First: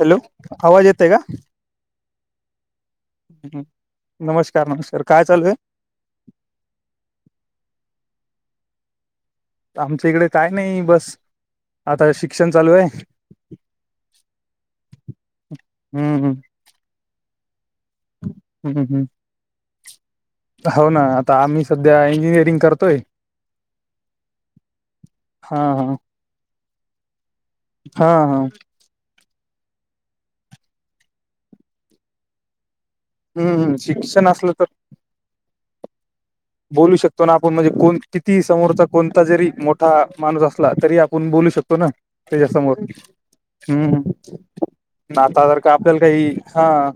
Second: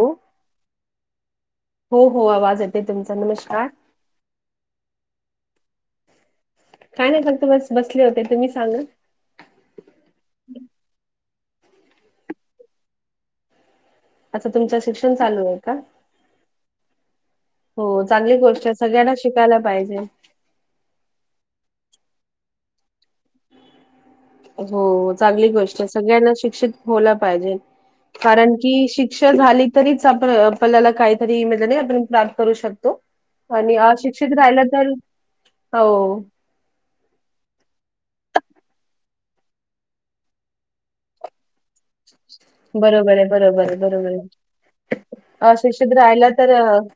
Hello आवाज येत का? हो हो आवाज येते तुमचा नमस्कार नमस्कार नमस्कार काय चालू आहेय? काय नाही फक्त बस बसले होते तुम्ही सांगा. आमच्या इकडे काय नाही बस आता शिक्षण चालू आहे. आता तुमच शिक्षण चालू आहे का? हम्म हो चांगली गोष्ट आहे हम्म हम्म सगळ्यांनाच शिकायला पाहिजे. हो ना आता आम्ही सध्या इंजिनिअरिंग करतोय. हो चांगली हा गोष्ट हा सगळ्यांना शिक्षित होला पाहिजे हा हा कारण की शिक शिक्ष झाली तरीच आप आपल्याला काहीतरी नाही आपण प्राप्त करू शकतो. हम्म आणि शिक्षण अशिक्षित असलं राहिलं तर हो. बोलू शकतो ना आपण, म्हणजे कोण किती समोरचा कोणता जरी मोठा माणूस असला, तरी आपण बोलू शकतो. ना, त्याच्या समोर, बरोबर आहे बरोबर आहे हम्म बरोबर आहे हम्म. नाता जर का, आपल्याला काही, हा.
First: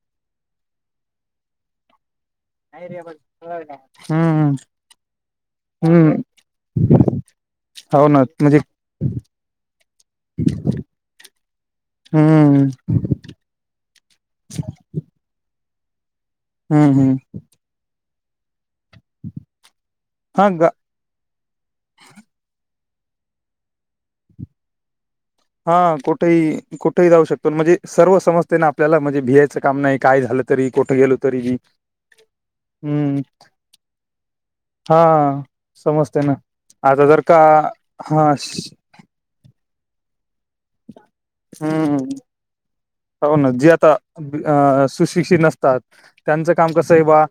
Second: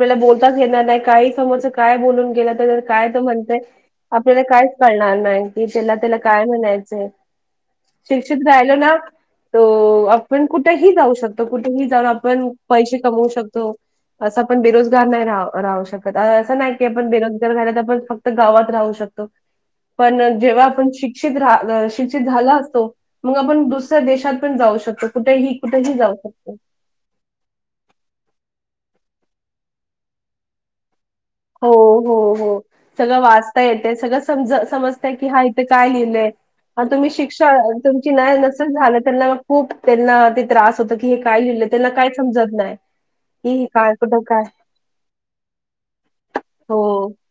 तेला बोलताच येणार नाही, काही समोरच काय बोलून गेलं काय तो म्हणतय, आपल्याला हम्म कायच कळणार नाही, कि त्याला हम्म त्याला काय म्हणायचंय. हो ना शिक्षित म्हणजे राहिलो ना त आपण कुठेही जाऊ शकतो, कुठेही जाऊन आपण हम्म पैसे कमवू शकतो. असं पण बेरोजगार नाही रा राहू शकत. असं नाही की हम्म आपण हम्म बेरोजगार झाला तर आपण फक्त गावात राहू शकतो, पण हा गा जेव्हा आपण श [unintelligible] शिक्षित झाला असतो, मग आपण दुसऱ्या देशात पण जाऊ शकतो. कुठेही, कुठेही हा जाऊ शकतो. कुठेही [unintelligible] जाऊ शकतो, म्हणजे सर्व समजतंय ना आपलाला, म्हणजे भियचं काम नाही, काय झालं, कुठ गेलो तरी. बी हो हो हो. सगळं हम्म. वाचता येते, सगळं समज समजतय की, हा इथे काय समजते लिहिलंय. ना आता तुम्ही जर का शिक्षा, तुमची हा न्याय नसेल झाला तर ना मग खूप त्यांना ते त्रास होत की, हे काय लिहिलं त्यांना हम्म काय समजत नाही. की हे जे काय कुठं काय आता सुशिक्षित नसतात, त्यांचं काम हो कस आहे बा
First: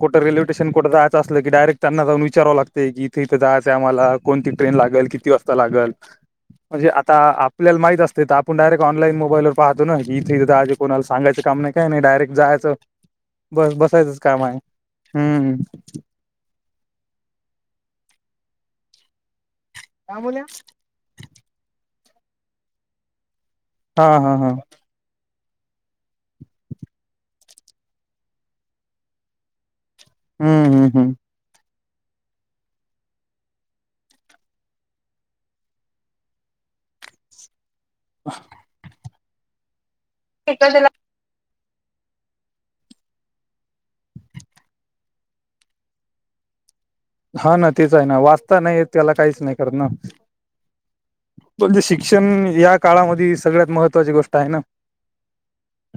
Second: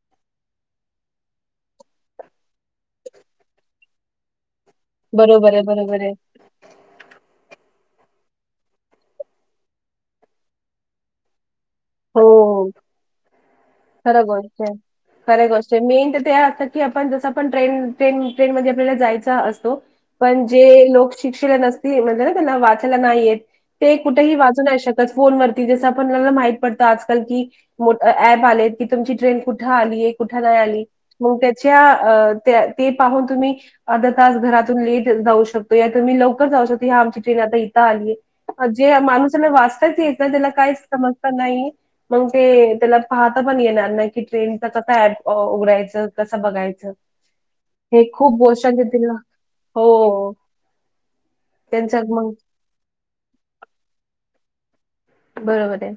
कुठे रेल्वे स्टेशन जायचं असलं की, डायरेक्ट त्यांना जाऊन विचाराव लागतय, की इथे इथे जायचं आहे आम्हाला, कोणती ट्रेन लागते ल किती बरोबर वाजता आहे लागलं, बरोबर आहे म्हणजे आपल्याला आत्ता माहिती असतय, तर आपण डायरेक्ट ऑनलाइन मोबाईल वर पाहतो. [unintelligible] कोणाला सांगायच काम नाही. काय नाही, डायरेक्ट हो जायचं, ब बसायचंच खरं काम आहे, हम्म! तेव्हा वाटत की, आपण जस आपण ट्रेन ट्रेन ट्रेनमध्ये आपल्याला जायचो असतो, काय बोलल्या? पण जे शिक्षला नसती म्हणजे ना त्यांना, वाचयला नाही येत, ते हा कुठेही हा हा वाचू नाही शक फोन वरती, जस आपणला माहित पडत आज काल की ॲप आलेत, की तुमची ट्रेन कुठ आली, कुठ नाही हम्म आली हम्म हम्म ज्या, ते पाहून तुम्ही अर्ध तास घरातून लेट जाऊ शकतो, या तर मी लवकर जाऊ शकतो, या आमची ट्रेन आता इथं आली [unintelligible] [inaudible] जे माणूसाला वाचताच येत [unintelligible] त्याला काहीच समजता नाही मग ते त्याला पाहता पण येणार नाही, की ट्रेनचा कसा ऍप उघडायचं, कसं बघायचं. हा ना, तेच हे आहे ना, खूप वाचता गोष्टांचे नाही तिला त्याला काहीच नाही करत हो ना. म्हणजे, त्यांच्या मग शिक्षण या काळामध्ये सगळ्यात महत्त्वाची गोष्ट आहे ना. बरोबर आहे.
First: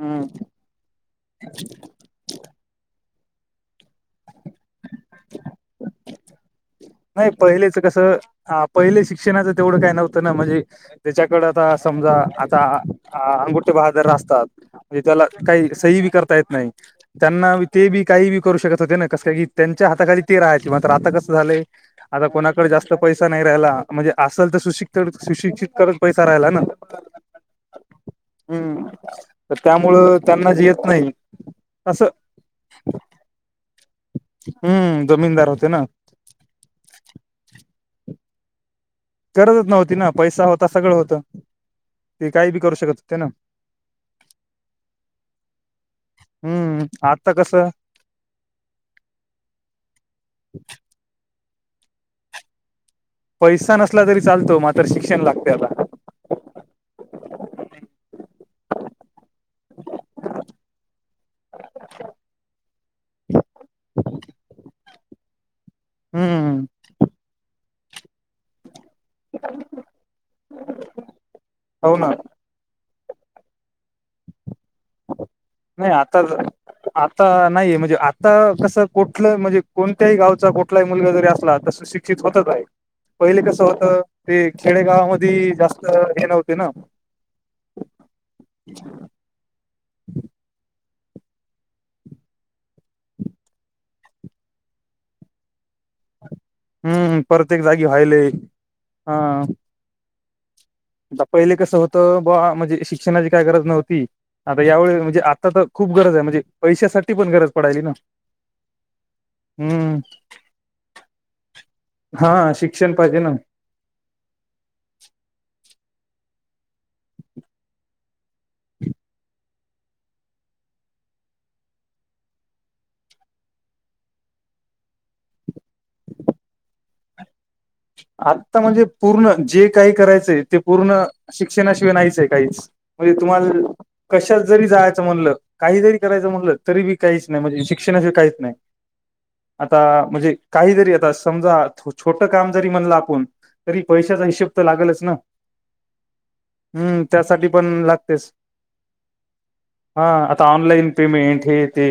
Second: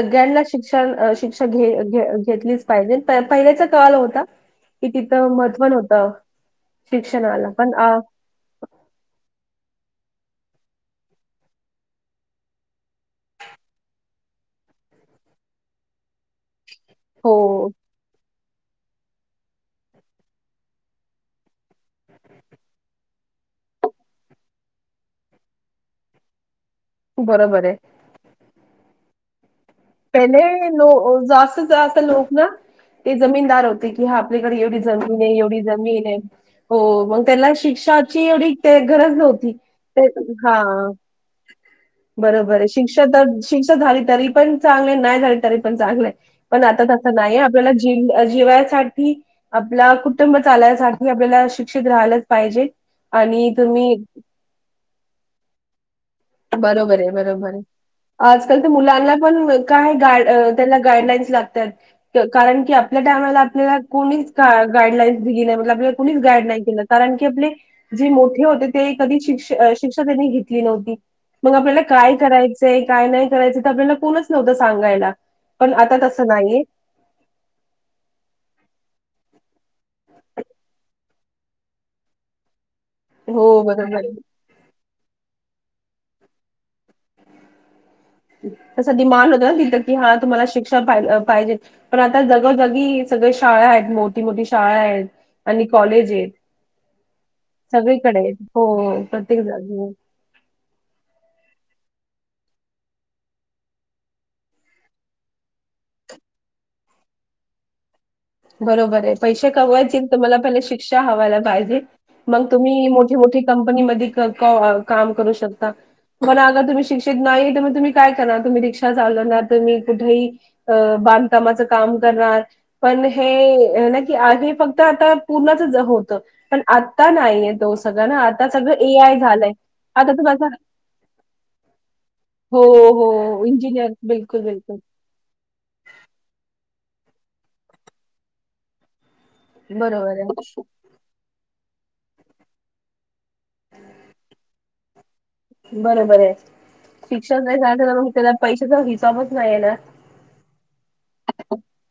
हम्म शिक्षण, शिक्षा घ घेतलीच पाहिजे, पहिल्याचा कल होता, की तिथ [unintelligible] होत. नाही पहिलेच कस, आ पहिले शिक्षणाचं तेवढं काय नव्हतं ना, म्हणजे त्याच्याकडे आता समजा, आता अंगुठे बहादर असतात. म्हणजे त्याला काही सही बी करता येत नाही. हो त्यांना ते बी काही बी करू शकत होते ना, कस का की, त्यांच्या हाताखाली ते राहायचे, मात्र आता कसं झालं आता कोणाकडे जास्त पैसा नाही राहिला, म्हणजे असेल तर सुशिक् सुशिक्षित करत पैसा राहिला ना. बरोबर आहे. हम्म! तर त्यामुळ पहिले लोक, जास्तीत जास्त लोक ना ते जमीनदार होते, की हा आपल्याकडे एवढी हम्म जमीन आहे, जमीनदार एवढी होते ना जमीन आहे. हो, मग त्याला शिक्षाची एवढी ते गरज नव्हती गरजच ते ना पैसा हा होता सगळं होतं ते काही बरोबर बी आहे करू शकत शिक्षा होते ना तर शिक्षा झाली तरी पण चांगले नाही झाली तरी पण चांगलं हाय पण आता हम्म तसं नाहीय कसं आपल्याला जी जिवायसाठी आपला कुटुंब चालायसाठी आपल्याला शिक्षित राहायलाच पाहिजे आणि पैसा तुम्ही नसला तरी चालतो मात्र शिक्षण लागते आता बरोबर आहे बरोबर आहे आजकाल तर मुलांना पण काय गा त्यांना गाईडलाईन्स लागतात कारण की आपल्या टायमला आपल्याला कोणीच गाडलाईनस दिली नाही म्हट आपल्याला कोणीच गाईड नाही हम्म. केलं कारण की आपले जे मोठे होते ते कधी शिक्ष शिक्षा त्यांनी घेतली नव्हती मग आपल्याला हो ना काय करायचंय काय नाही करायचंय तर आपल्याला कोणच नव्हत सांगायला. पण नाही आता तसं नाहीये आता नाहीये म्हणजे आता कसं कुठलं म्हणजे कोणत्याही गावचा कुठलाही मुलगा जरी असला तस सुशि क्षित होतच आहे पहिले हो कस होत बरोबर आहे. ते खेडेगावामधी जास्त हे नव्हते ना तस डिमांड होत ना तिथं की हा तुम्हाला शिक्षा पाहिजे पण आता जगोजगी सगळे शाळा आहेत मोठी मोठी शाळा आहेत आणि कॉलेज आहेत हम्म. प्रत्येक जागी सगळीकडे व्हायले आहेत हो हा. प्रत्येक जागेवर आता पहिले कसं होतं बुवा म्हणजे शिक्षणाची काय गरज नव्हती आता यावेळी म्हणजे आता तर खूप गरज आहे म्हणजे पैशासाठी पण गरज पडायची ना बरोबर आहे पैसे हम्म. कमवायचे तर मला पहिले शिक्षा हवायला पाहिजे मग हा तुम्ही शिक्षण मोठी पाहिजे ना. मोठी कंपनी मध्ये काम करू शकता पण अगं तुम्ही शिक्षित नाही तर मग तुम्ही काय करणार तुम्ही रिक्षा चालवणार तुम्ही कुठेही अ बांधकामाच काम करणार पण हे नाही की हे फक्त आता पूर्णचच होत पण आता नाही आहे दोस आता म्हणजे पूर्ण जे काही आता करायचंय तुम्हाला ते पूर्ण शिक्षणाशिवाय नाहीचंय काहीच हो म्हणजे हो तुम्हाला इंजिनियर कशात बिलकुल जरी बिलकुल जाल म्हणलं काही जरी करायचं म्हणलं तरी बी काहीच नाही म्हणजे शिक्षणाशी काहीच नाही आता बरोबर म्हणजे आहे. काहीतरी आता समजा छोटं काम जरी म्हण आपण तरी पैशाचा हिशेब तर लागलच ना बरोबर आहे हम्म शिक्षक त्यासाठी नाही पण जाल तर मग लागतेच. त्या पैशाचा हिसाबच नाहीये ना हा आता ऑनलाईन पेमेंट हे ते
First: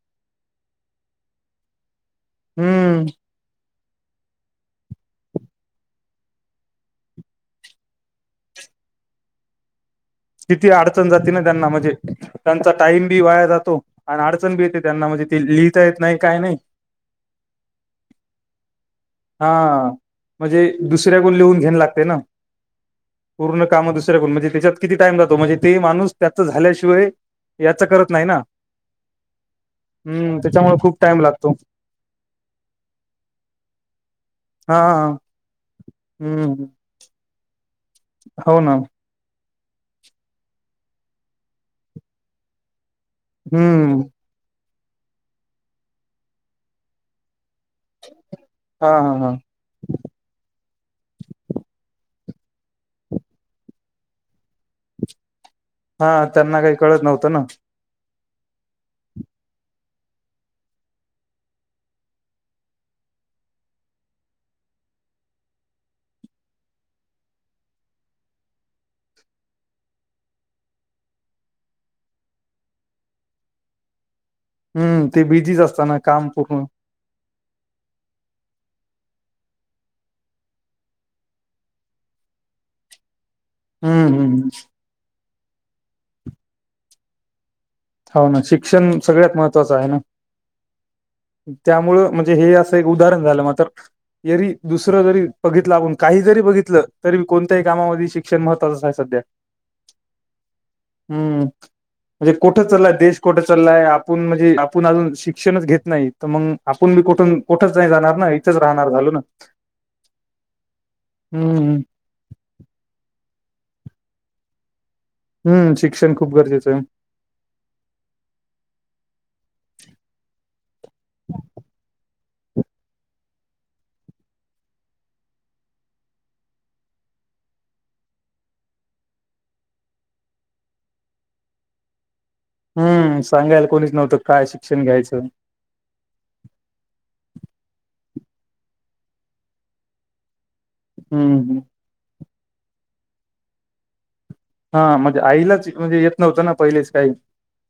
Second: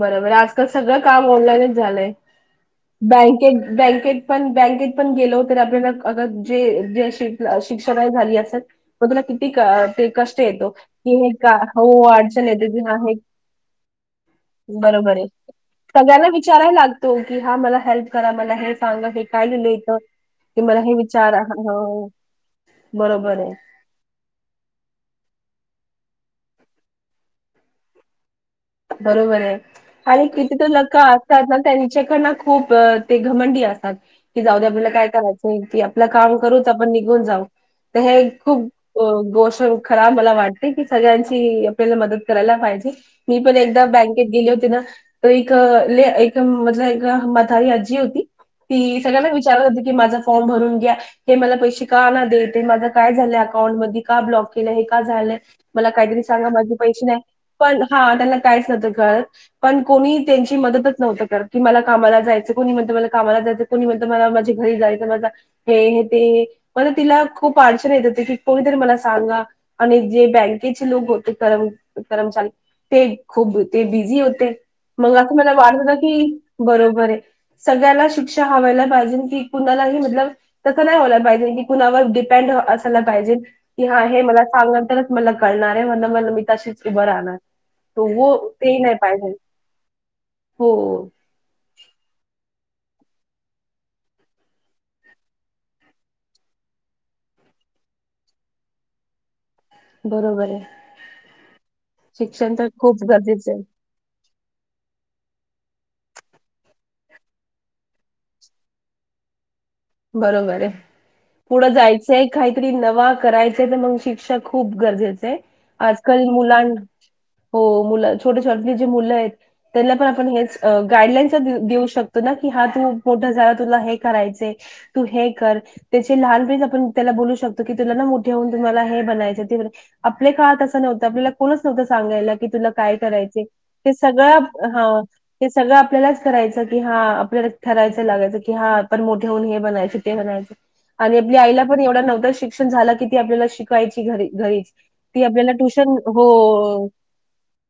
बरोबर आजकाल सगळं काम ऑनलाईनच झालंय हम्म बँकेत बँकेत पण बँकेत पण गेलो तर आपल्याला अग जे जे शिक्षक झाली असत मग तुला किती कळ ते कष्ट येतो किती अडचण की हे जाते ना का त्यांना हो म्हणजे अडचण येते त्यांचा की हा टाइम हे बी वाया जातो अन अडचण डचण बि येते त्यांना बरोबर म्हणजे ते लिहिता येत नाही काही नाही तो की हा मला हेल्प करा मला हे सांगा हे काय लिहिलं हा येतं की म्हणजे मला हे दुसऱ्या गण विचारा लिहून घेन लागतय हो ना बरोबर आहे. पूर्ण काम दुस म्हणजे त्याच्यात किती टाइम जातो म्हणजे ते माणूस त्याचा झाल्याशिवाय याच करत नाही ना बरोबर आहे आणि हम्म किती तर त्याच्यामुळे खूप लोकं टाइम असतात लागतो ना त्यांनी चे पण ना खूप घमंडी असतात कि जाऊ दे हा आपल्याला काय करायचं नाही कि आपलं काम हम्म करूच आपण निघून जाऊ तर हे हो खूप ना अ गोष्ट खराब मला वाटते की सगळ्यांची आपल्याला मदत करायला पाहिजे मी पण एकदा हम्म बँक केत गेली होती ना एक एक म्हतल एक म्हातारी आजी होती हा ती हा सगळ्यांना हा विचारत होती की माझा फॉर्म भरून घ्या हे मला पैशे का ना देते माझं काय झालंय अकाउंट मधी का ब्लॉक केलं हे का झालंय? मला काहीतरी हा सांगा त्यांना माझे काही कळत पैसे नाही नव्हतं ना पण हा त्यांना काहीच नव्हतं कळत. पण कोणी त्यांची मदतच नव्हतं करत की मला कामाला जायचं कोणी म्हणतं मला कामाला जायचं कोणी म्हणतं मला माझे घरी जायचां माझा हे न ते मला तिला खूप अडचण येत होती की कोणीतरी मला सांगा. आणि जे बँकेचे लोगं होते करम कर्मचारी ते खूप ते बिझी होते हम्म मग ते [unintelligible] बिझीच वाटत होतं असताना की काम पूर्ण बरोबर आहे. सगळ्याला शिक्षा हवायला पाहिजेन की कुणालाही मतलब तसं नाही होयला पाहिजे की कुणावर डिपेंड असायला पाहिजे. की हा हम्म हे मला हम्म सांगनं तरच मला कळणार आहे म्हणलं मी तशीच उभं राहणार तो हो वो ना तेही नाही शिक्षण पाहिजे. सगळ्यात महत्त्वाचं आहे ना. हो त्यामुळं म्हणजे हे असं एक उदाहरण झालं मातर जरी दुसरं जरी बघितलं आपण काही जरी बघितलं तरी कोणत्याही ही कामामध्ये शिक क्षण महत्वाचाच आहे सध्या. बरोबर आहे. शिक्षण कोठं तर चलला आहे खूप देश कोठं गरजेचं चलला आहे आप आपूण म्हणजे आपुण अजून शिक्षणच घेत नाही तर मंग आपण बी कुठून कुठच नाही जाणार ना इथंच राहणार झालो ना. बरोबर आहे पुढं हम्म जाय चय काहीतरी नवा करायचे तर मंग शिक्षा खूप गरजेच तेय हम्म शिक्षण आजकाल खूप मुलां गरजेचं आहे हो मुलं छोटे [unintelligible] जे मुलं आहेत त्यांना पण आपण हेच गाईडलाईनस देऊ देऊ शकतो ना की हा तू मोठा झाला तुला हे करायचे तू हे कर त्याचे लहानपणीच आपण त्याला बोलू शकतो की तुला ना मोठे होऊन तुम्हाला हे बनायचं ते बरं आपल्या काळात असं नव्हतं आपल्याला कोणच नव्हता सांगायला कि तुला काय हम्म करायच सांगायला ते कोणीच नव्हतं काय सगळं शिक्षण हा घ्यायचं ते सगळं आपल्यालाच करायचं की हा आपल्याला ठरायचं लागायचं की हा आपण मो ठे हे बनायचं ते बनायचं आणि आपल्या हम्म आईला पण एवढा नवतं शिक्षण झाला कि आपल्याला शिक कायची घरी घरीच हा म्हणजे ती आपल्याला आईलाच ट्युशन म्हणजे येत नव्हतं ना हो. पहिलेच काही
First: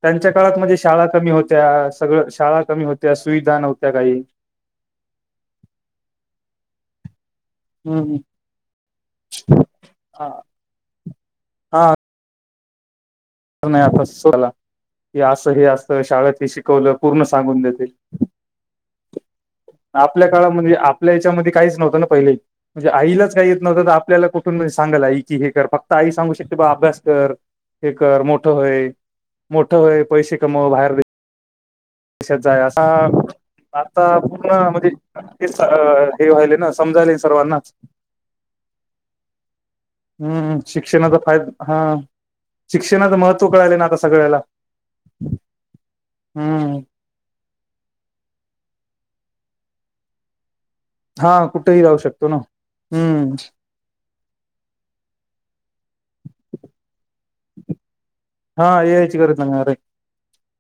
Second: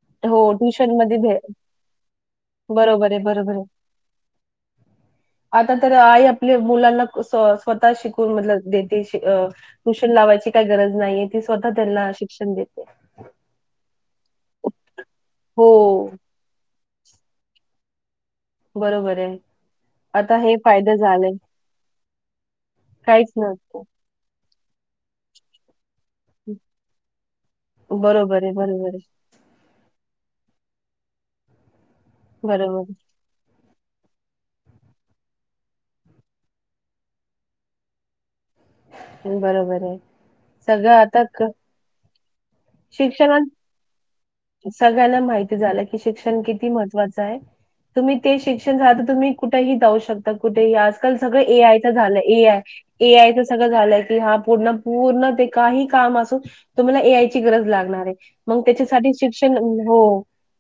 त्यांच्या हो काळात म्हणजे ट्युशन शाळा मध्ये कमी भे होत्या सगळं शाळा कमी बरोबर होत्या आहे, बरोबर सुविधा आहे. नव्हत्या काही. आता तर आई आपल्या मुलांना क सोस स्वतः हम्म शिकून म्हटलं देते शे अ ट्युशन हा लावायची ता गरज नाहीये ती स्वतः त्यांला शिक्षण देते. अजून नाहीये तसाला की असं हे हो, असं शाळेत ते शिकवलं पूर्ण सांगून देेते. बरोबर आहे. आपल्या आता काळात हे म्हणजे फायदा आपल्या झालाय. याच्यामध्ये काहीच नव्हतं ना पहिले म्हणजे काहीच आईलाच काही येत नसतं. नव्हतं तर आ पल्याला कुठून सांगाल आई की हे कर फक् ताई सांगू शकते बाळा अभ्यास कर हे कर बरोबर मोठं आहे, होय. बरोबर आहे. मोठं होय पैशे कमाव बाहेर दे शात जाया असा बरोबर, आता पूर्ण म्हणजे तेच स अ हे व्हायले ना समजायले सर्वांना. बरोबर आहे. हम्म सगळं शिक्षणाचा आता फाय क हा शिक्षणाचं महत्त्व शिक्षणात कळायले ना आता सगळ्याला. सगळ्यांना माहिती झालं की शिक्षण किती हम्म. मह त्वचा आहे तुम्ही ते शिक्षण जाता तुम्ही कुठेही जाऊ शकता कुठेही आज आजकाल सगळ हा ए आय कुठेही त जाऊ झाल. शकतो ना ए आय ए हम्म आयच सगळ झालय. की हा पूर्ण पूर्ण ते काही काम असो तुम्हाला ए आयची गरज लागणार आहे. मग हा ए आय त्याच्यासाठी ची गरज शिक्षण लागणार आहे. हो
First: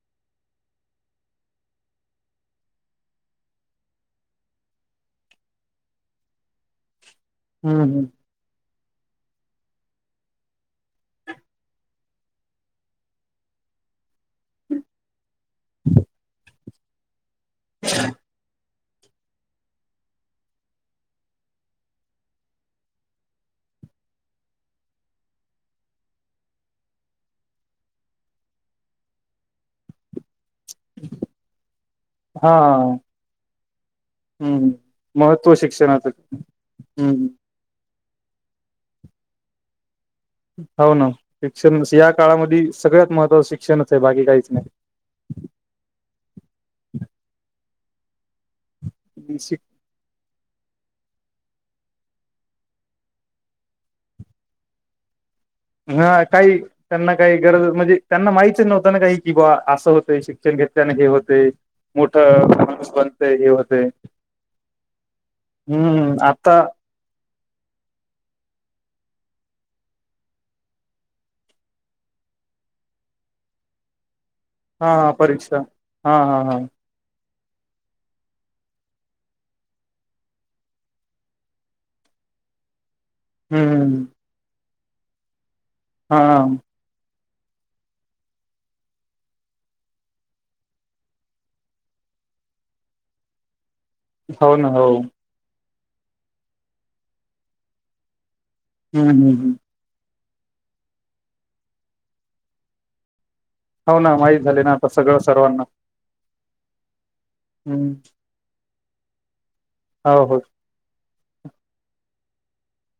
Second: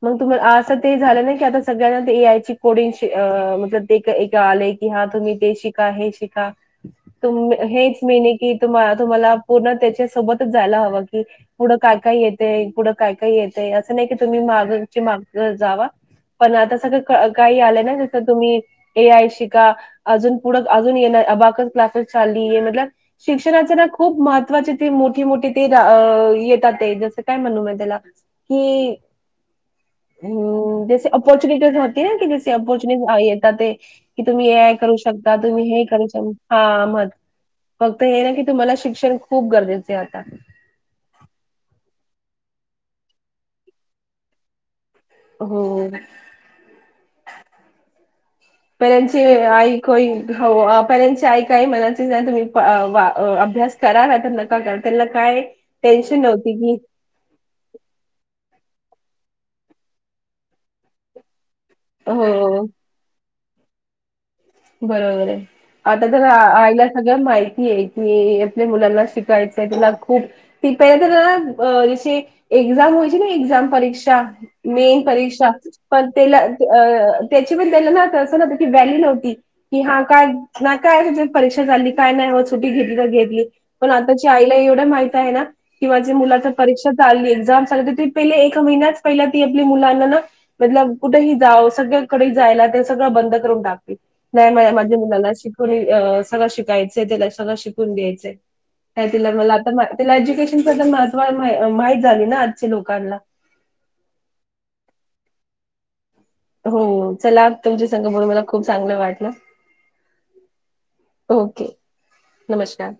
मग तुम्हाला अस ते झाल नाही की आता सगळ्यांना ए आय कोडिंग म ते आल कि हा तुम्ही ते शिका. हे शिका. तु हम्म हेच हम्म मी कि तुम तुम्हाला पूर्ण त्याच्या सोबतच जायला हव कि पुढ काय काय येते. पुढ काय काय ये ते अस नाही की तुम्ही मागुची मागन जावा पण आता सगळ काही आल ना जस तुम्ही ए आय शिका. अजून पुढ अजून ये अबाकस क्लासेस चालली मतलब शिक्षणाचे ना खूप महत्त्वाची ती मोठी मोठी ते येतात ते जस काय म्हणू मी त्याला. कि हम्म जसे अपॉर्चुनिीज होती है की जसे हा पॉर्च्युनिटीज येतात ते कि ए हम्म आय करू शकता. महत्त्व तुम्ही हे करू शिक्षणाचं शकता. हा म हम्म. फक्त हे ना की तुम्हाला शिक्षण खूप गरजेचे आहे आता. हो ना शिक्षण या काळामध्ये सगळ्यात महत्त्वाच शिक्षणच आहे. बाकी काहीच नाही. हो पेरेणची नाही शिक आई हो पेरेंटची आई काय म्हणायचे नाही. तुम्ही प वा अभ्यास करा नाहीतर नका पगार दिला काय? टेन्शन हा नव्हती काही की त्यांना काही गरज म्हणजे त्यांना माहिती नव्हत ना काही की बा अस होत शिक्षण घेतल्याने हे होते. मोठ हो माणूस बनतय. हे होतय बरोबर आहे. आता तर आयला सगळ माहिती आहे की, आपल्या मुलांना शिकायचय तिला खूप ते पहिला तर जसे एक्झाम होयची ना एक्झाम परीक्षा हा मेन हा परीक्षा, पण हा हा त्याला हा त्याची पण त्याला ना तसं ना व्हॅली नव्हती. कि हा काय नाही काय त परीक्षा झाली काय नाही सुटी घेतली तर घेतली. पण हम्म आता आईला एवढ माहिती आहे ना की, माझ्या हा मुलाच्या परीक्षेत चालली एक्झाम चाली तर ती पहिले एक महिन्याच पहिला ती आपल्या मुलांना ना मतलब कुठेही जावो सगळ्याकडे जायला ते सगळ बंद करून टाकतील. नाही हो मा ना हो माझ्या मुलाला शिकून सगळ शिकायच त्याला सगळ शिकून द्यायचय. का हम्म तिला हम्म मला आता तिला एज्युकेशन बद्दल महत्त्व माहित झाली ना आजच्या लोकांना. हो ना माहीत झाले ना आता सगळ सर्वांना. हो चला, तुमच्या हम्म संघ म्हणून मला खूप चांगल वाटल. हा हो ओके नमस्कार.